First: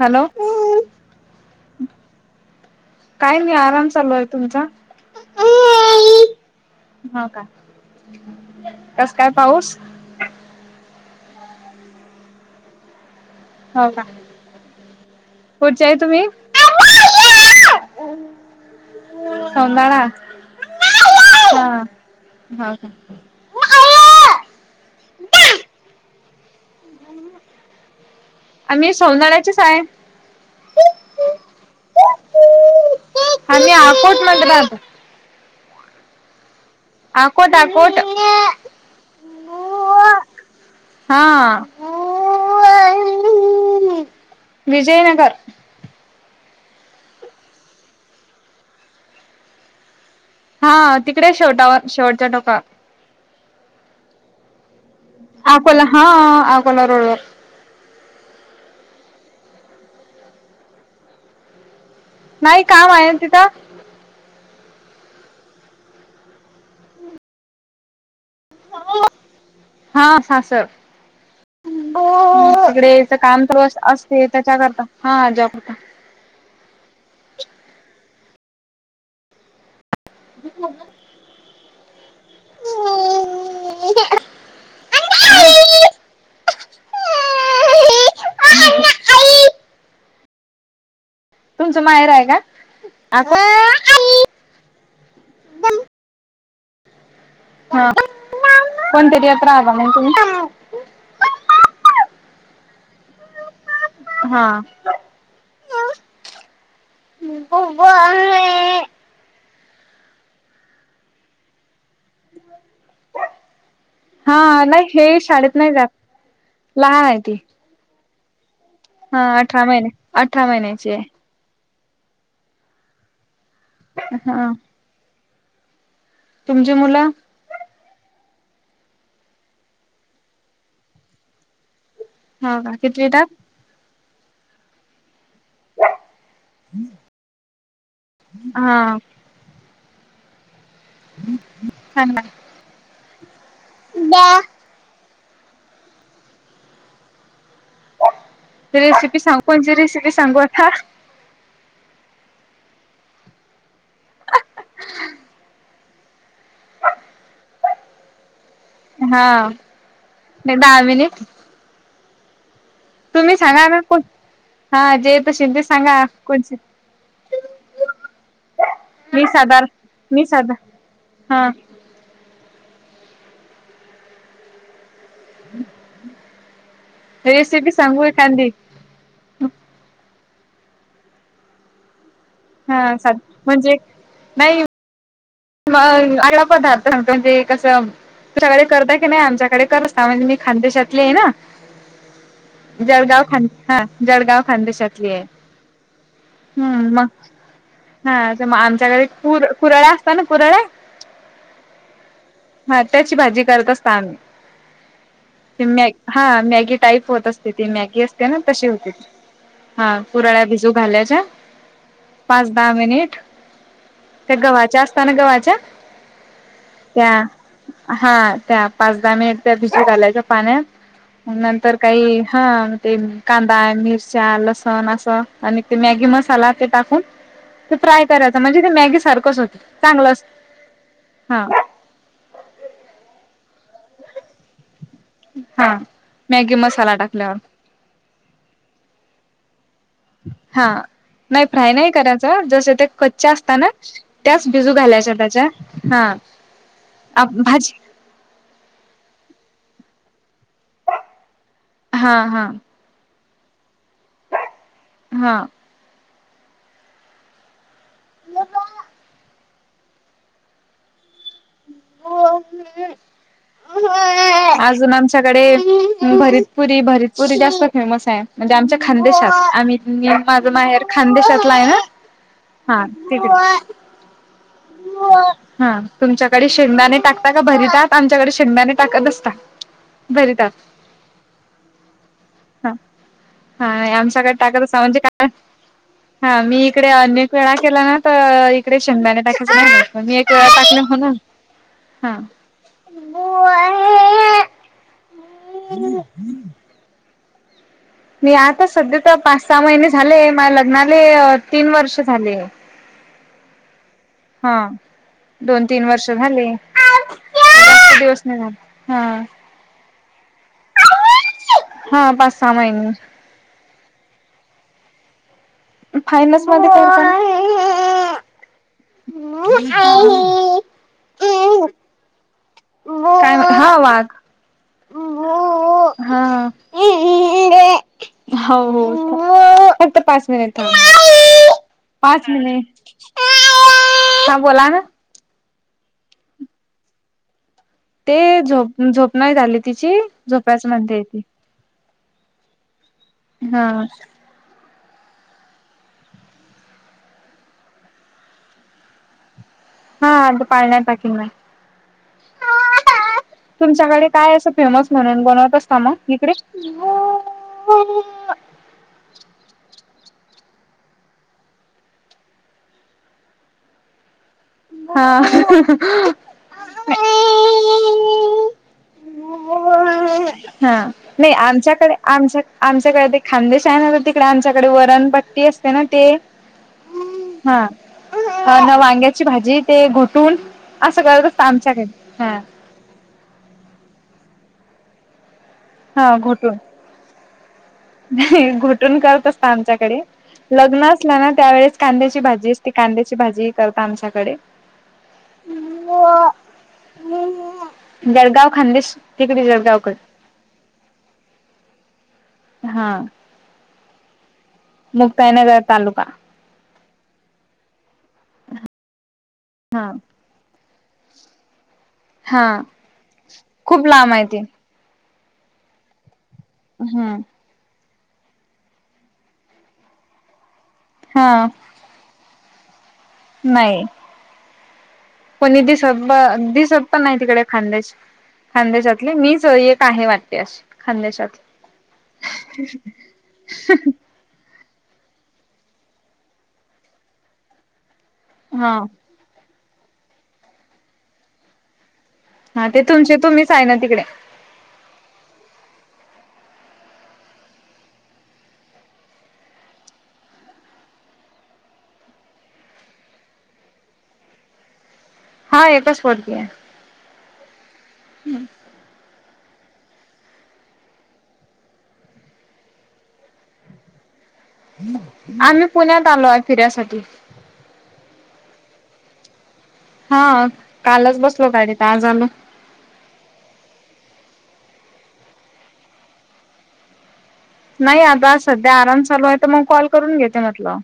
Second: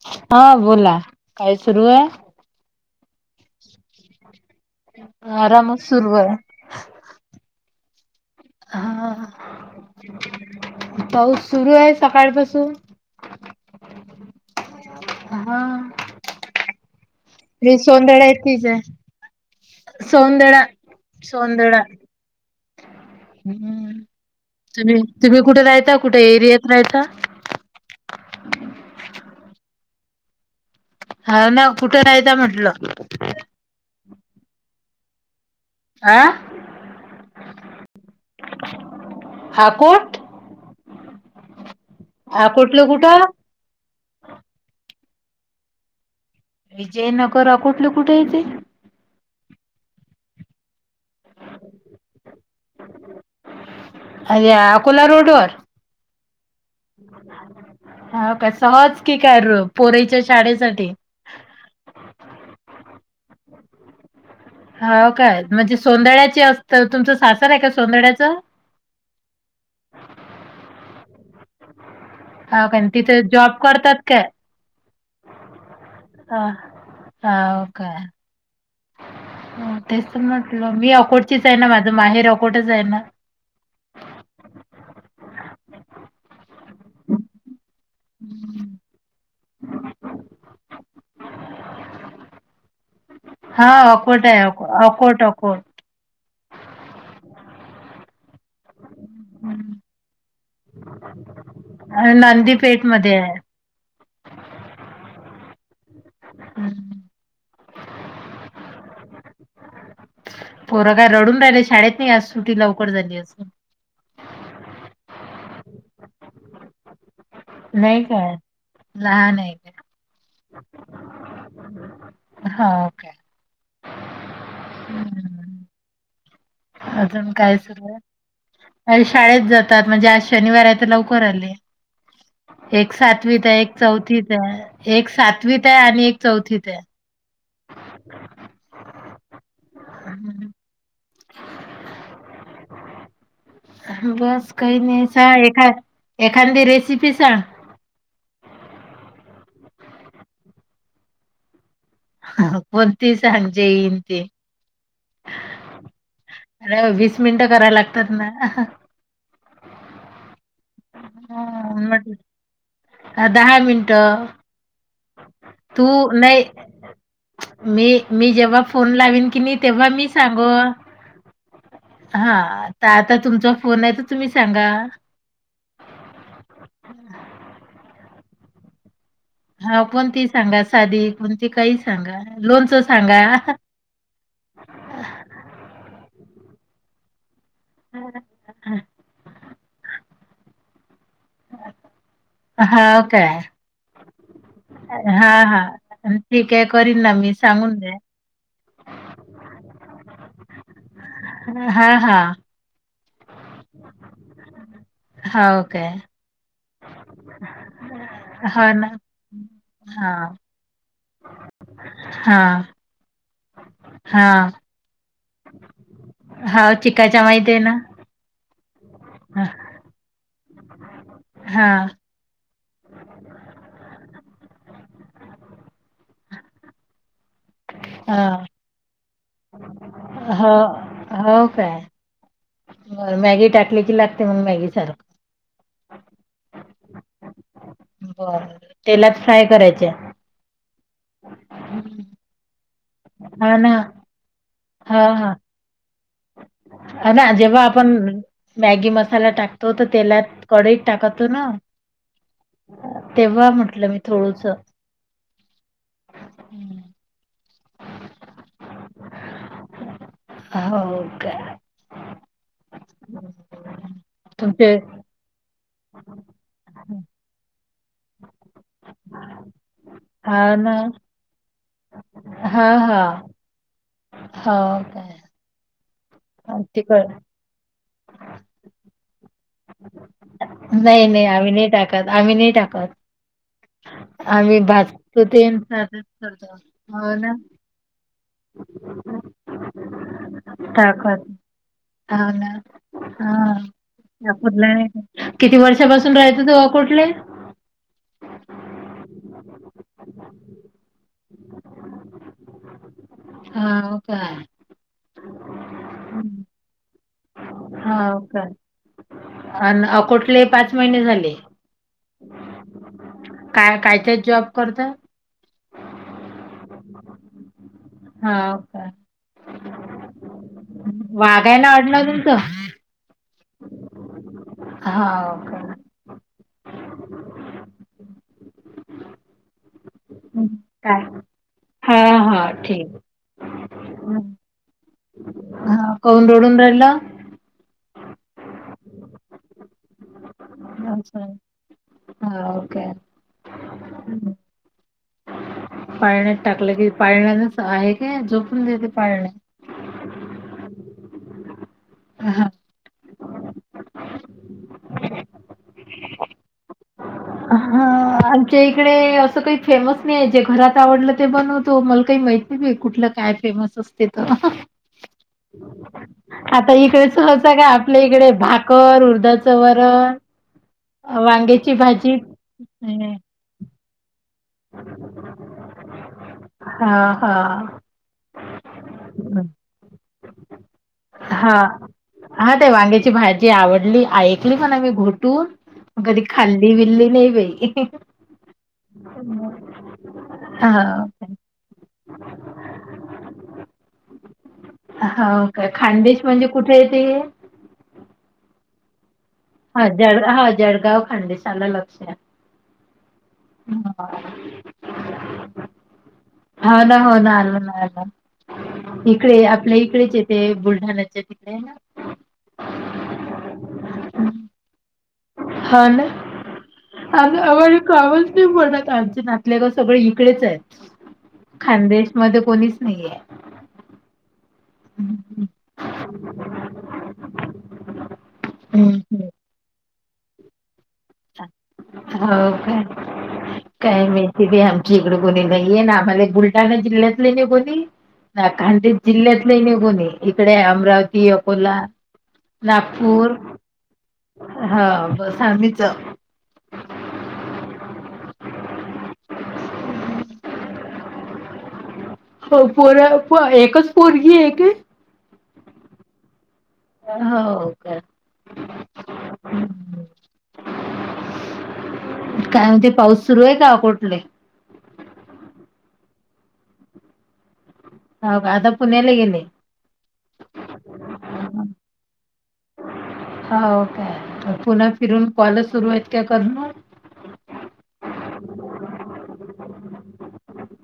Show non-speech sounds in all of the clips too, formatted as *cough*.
Hello हा बोला काय सुरू हे? काय नाही आराम चालू आहे. तुमचा? आरामच सुरू आहे हो का. कस हाहाहा, काय पाऊस पाऊस सुरू आहे सकाळपासून. हो का, हा कुठच्या आहे तुम्ही? मी सोवळ्याची आहे. सौंदाळा सौंदळा सौंदळा... हा हो का तुम्ही, तुम्ही कुठे रायता कुठे एरियात रायता? आम्ही सोधंळ्याचेच आहे. हा ना कुठे राहता म्हंटलं? आम्ही आकोट मध्ये राहतो. आ. आकोट, अकोट.... आकोठले कुठ? विजयनगर. विजयनगर आकोटले कुठे येते? हा तिकडे शेवटावर शेवटच्या टोकावर. अ या अकोला रोडवर? अकोला हा अकोला रोडवर हाव काय सहज की काय पोरेच्या शाळेसाठी? नाही काम आहेन तिथं. हाव काय म्हणजे सोंदड्याचे असत तुमचं सासर आहे का सोंदड्याच? हा सासर हाव काय? तिकडे याच तिथे काम जॉब चालू करतात असते त्याच्याकरता हा जॉबला. ह ह हाव का. हो तेच तर म्हटलं मी अकोटचीच आहे ना माझं माहेर अकोटच आहे ना. *inaudible* तुमचं माहेर आहे का अकोट? हा अकोट आहे, अकोट, अकोट. हा कोणत्या एरियात राहता मग तुम्ही? अ नांदी पेठ मध्ये आहे. हा.. हं. पोरं काय रडून राहिलं शाळेत नाही आज सुटी लवकर झाली असन. हा नाही हे शाळेत नाही जात लहान आहे ती. नाही काय. हा लहान आहे अठरा महिने, अठरा महिन्याची आहे. हा का. हा.. हम्म *inaudible* तुमची मुलं अजून काय सुरू आहे? शाळेत जातात म्हणजे आज शनिवार आहे तर लवकर आले. हो का एक कितवीतात सातवीत आहे एक चौथीच आहे एक सातवीत आहे आणि एक चौथीत. आहे. हा हम्म. *inaudible* ह ना. *unintelligible* बस काही नाही स एखा एखादी रेसिपी सांग.. रेसिपी सांग कोणची रेसिपी सांगू आता कोणतीही सांग ज येईल ते अरे वीस मिनिटं करायला लागतात ना हा नयी दहा मिनिट. ह तुम्ही दहा सांगा ना कोण मिनटं. हा जे येत अशील ते सांगा कोण. मी मी जेव्हा फोन मी लावीन की नाही साधार तेव्हा मी सांगो. साधा हा हा तर आता तुमचा फोन आहे तर तुम्ही सांगा. हम् *inaudible* रेसिपी सांगू हे एकांदी? हा कोणती सांगा साधी कोणती काही सांगा लोणचं हा सा सांगा. म्हणजे नाही म अन्न पदार्थ सांगतो म्हणजे कस सगळे करता की नाही आमच्याकडे कर म्हणजे मी खदेशातली आहे ना हां जगाव काय. ख हा जळगाव खानदेशातली आहे हा हा ठीक आहे हम्म करीन मग ना मी सांगून द्या हा तर मग आमच्याकडे पुर पुरा ' हा हा हा त्याची भाजी करत असता आमी. हो ते काय मॅग हा मॅगी टाईप होत असते ती मॅगी असते ना तशी हो ना होती. हा हां पुराळ्या भ जो घाल्याच्या पाच हां दहा मिनट ते हां गव्हाच्या असताना गव हो त्या चिकाच्या माहिती आहे ना हा त्या पाच दहा मिनिट हां त्या भिजत घालायच्या पाण्यात मग नंतर हां काही हा तेन कांदा आहे मिरच्या लसण असं आणि ते मॅगी मसाला ते टाकून ते फ्राय करायच हां. म्हणजे ते मॅगी सारखंच होत. चांगलं हो हो हा काय बर मॅगी टाकली की लागते मग मॅगी सारखं? हा मॅगी मसाला टाकल्यावर. बर तेलात फ्राय करायचे? हा नाही फ्राय नाही करायचा जस ते कच् असत ना त्याच बिजू घालायच्या त्याच्या हा अ ना जेव्हा भाजी आपण मॅगी मसाला टाकतो तर तेलात कडईत टाकतो ना? हा हा तेव्हा म्हटलं मी थोडस. हा हम्म *inaudible* ल का *unintelligible* *inaudible* हो का तुमचे *unintelligible* सगडे भरीतपुरी भरीतपुरी जास्त फेमस आहे. म्हणजे आमच्या खानदेशात आम्ही माझं हां ना. माहेर खानदेशातला आहे ना. हा हां, ते. हां. हो. काय हा तुमच्याकडे शेदाणे तिखट टाकता का भरीतात आमच्याकडे शेदाने टाकत असता. भरीतात नाही नाही आम्ही नाही टाकत आम्ही नाही हा टाकत. हा आमच्याकडे आम्ही टाकत असा म्हणजे भाजतो का ते अन् साधंच हा करतो. मी इकडे हो ना, अनेक वेळा केला ना. त इकडे शेंगदाणे टाकायचं नाही पण मी एक टाकलं हो ना. ह ना हा पूला किती वर्षापासून राहयचं त्हा कुठले? मी आता सध्या तर पाच सहा महिने झाले माझ लग्नाले तीन वर्ष झाले. हा का हा दोन तीन वर्ष झाले हा जास्त दिवस नाही का झाले हा आणि अकोटले पाच महिने झाले. हा पाच सहा महिने काय कायत जॉब करत? फायनस मध्ये करता हो ना? वागायला अडलं तुमचं? काय ह वाग हो का. हा हो हो पाच मिनिट थांब काय? हां, पाच हां. मिनिट ठीक. हं. ह बोला ना. हा कौन रडून राहिला? ते झोप झोप नाही झाली तिची झोप्याच म्हणते ती. ह ओके. हा पाळण्यात टाकलं की पाळण्याच आहे का झोपून देते पाळण्यात. हा अ पाळण्यात टिकिन पाय हा तुमच्याकडे काय असं फेमस म्हणून बनवत असता मग इकडे? हा आमच्या इकडे असं काही फेमस नाही आहे जे घरात आवडलं ते बनवतो मला काही माहित नाही कुठलं काय फेमस असते तर हा आता इकडे चचं का आपल्या इकडे भाकर उर्धचं वरण. नाही वांग्याची आमच्याकडे भाजी आम आमच्याकडे ते खांदेशा तिकडे आ त्याच्याकडे वरणपट्टी असते ना ते हा ह ना वांग्याची भाजी ते घुटून असं करत असत हा आमच्याकडे हा ते वांग्याची भाजी आवडली ऐकली म्हणा आयकली मी घुटून कधी खाली बिल्ली नाही बाई. घुटून करत असत आमच्याकडे लग्न हां असल्या ना काय त्यावेेळेस कांद्याची भाजी अस त कांद्याची भाजी करता आमच्याकडे हो काय खानदेश म्हणजे कुठे येते? जळगाव खानदे तिकडे. हा जळगावकडे जळ हा जळगाव खांदशला लक्षात. हा ह *unintelligible* *inaudible* मुक्ताईनगर तालुका हो ना हो ना आलं लक्षात इकडे ते हा आपल्याकडे ते बुलढाण्याच्या तिकडे आहे ना हा खूप लांब आहे ते. हो ना हम्म अग अहो कामच नाही पडत आमच्या नातल्याग सगळे इकडेच आहेत. हा खानदेश मध्ये कोणीच नाहीये नाही हम्म कोणी दिसत दिसत पण नाही तिकडे, खानदेश. खानदेशातले हम्म मीच एक आहे वाटते अशी खानदेशात हो काय काय मी तिे आमची इकडे बोली नाहीये ना आम्हाला बुलढाणा जिल्ह्यातले नाही बोली ना हा खांद जिल्ह्यातलं नाही कोणी इकडे अमरावती अकोला हा ते तुमचे नागपूर तुम्हीच आहे ना तिकडे हा बस आम्ही च हो पोर एकच पोरगी आहे हा एकचपर्टती आहे हो का हम्म हम्म काय म्ह ते पाऊस सुरू आहे का अकोटले आम्ही पुण्यात आलो आहे फिऱ्यासाठी हो का आता पुण्याला गेले हा कालच बसलो गाडीत आज आलो हा का पुन्हा फिरून कॉल सुरू आहेत का करण नाही आता सध्या आराम चालू आहे तर मग कॉल करून घेते म्हटलं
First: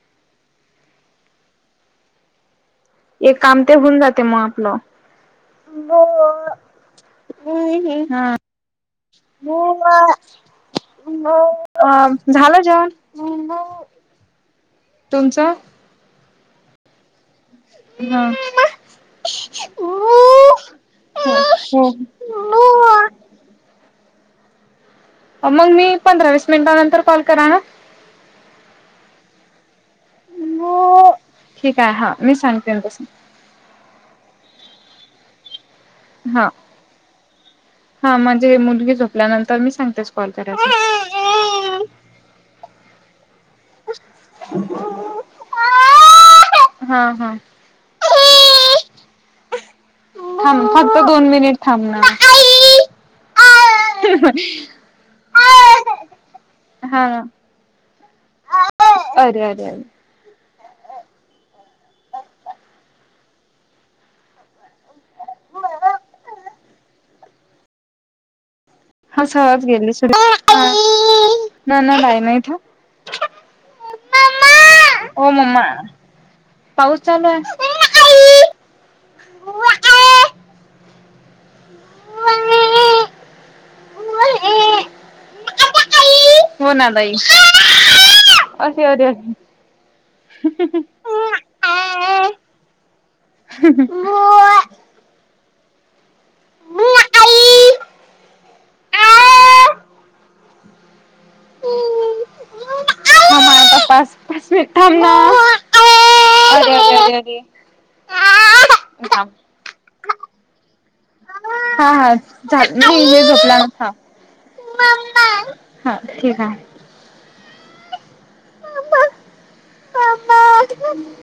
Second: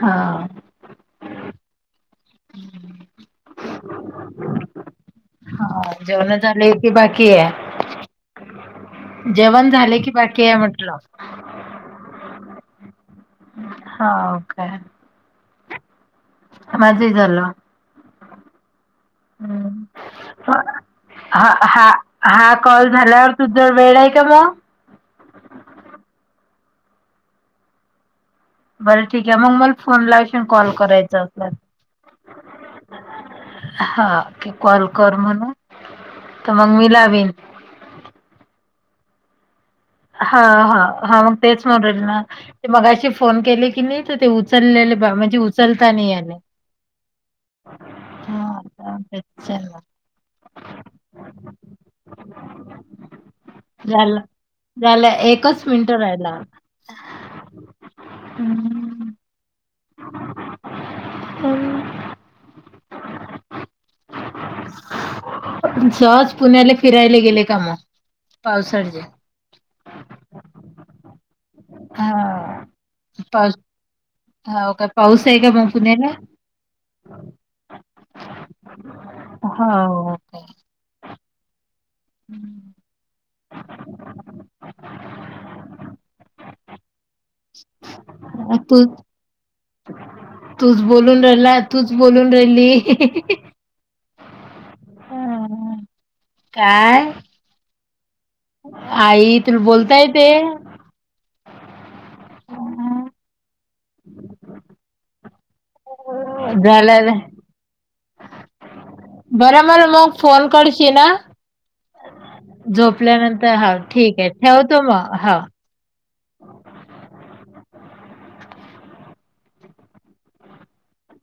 हा एक काम ते होऊन जाते मग आपलं हा जेवण झाले की बाकी आहे हा जेवण झाले की बाकी आहे म्हटलं झालं जेवण हा काे तुमचं माझही झालं हा हो ह् ह हो. हा हा कॉल झाल्यावर तु ज वेळ आहे का बा मग मी पंधरा वीस मिनिटानंतर कॉल करा ना बरं ठीक आहे मग मला फोनला लावशील कॉल करायचा असल्या ठीक आहे हा मी सांगते ना तसं हा की कॉल कर म्हणून हा तर मग मी लावीन हा म्हणजे मुलगी झोपल्यानंतर मी सांग हा हा हा मग तेच म्हल ना ते मगा अशी फोन केली कि नाही तर ते उचललेले बा म्हणजे उचलता नाही आले हा हा हा तेच थांब फक्त दोन मिनिट थांबणार झालं झालं एकच मिनिट राहाला हा अरे अरे अर हो *inaudible* सहज पुण्याला फिरायला गेले का मग पावसाळचे ह सहज गेले सुर ना ना नाहीय ना इथ हा पाऊस हो का पाऊस आहे का मग पुण्याला पाऊस चालू आहे. होा का हम्म हो नालाई तू असशी होर तूच बोलून राहिला तूच बोलून राहिली ह काय आई तुला हम्म. बोलताय ते हो अं, पा पाचठम ना झालं ना. अरे थांब बरं मला मग फोन करशील. आं? हा हा झा नाही हे झोपला न हा हां. ठीक आहे ठेवतो मग हा. हा ठीक आहे. *unintelligible*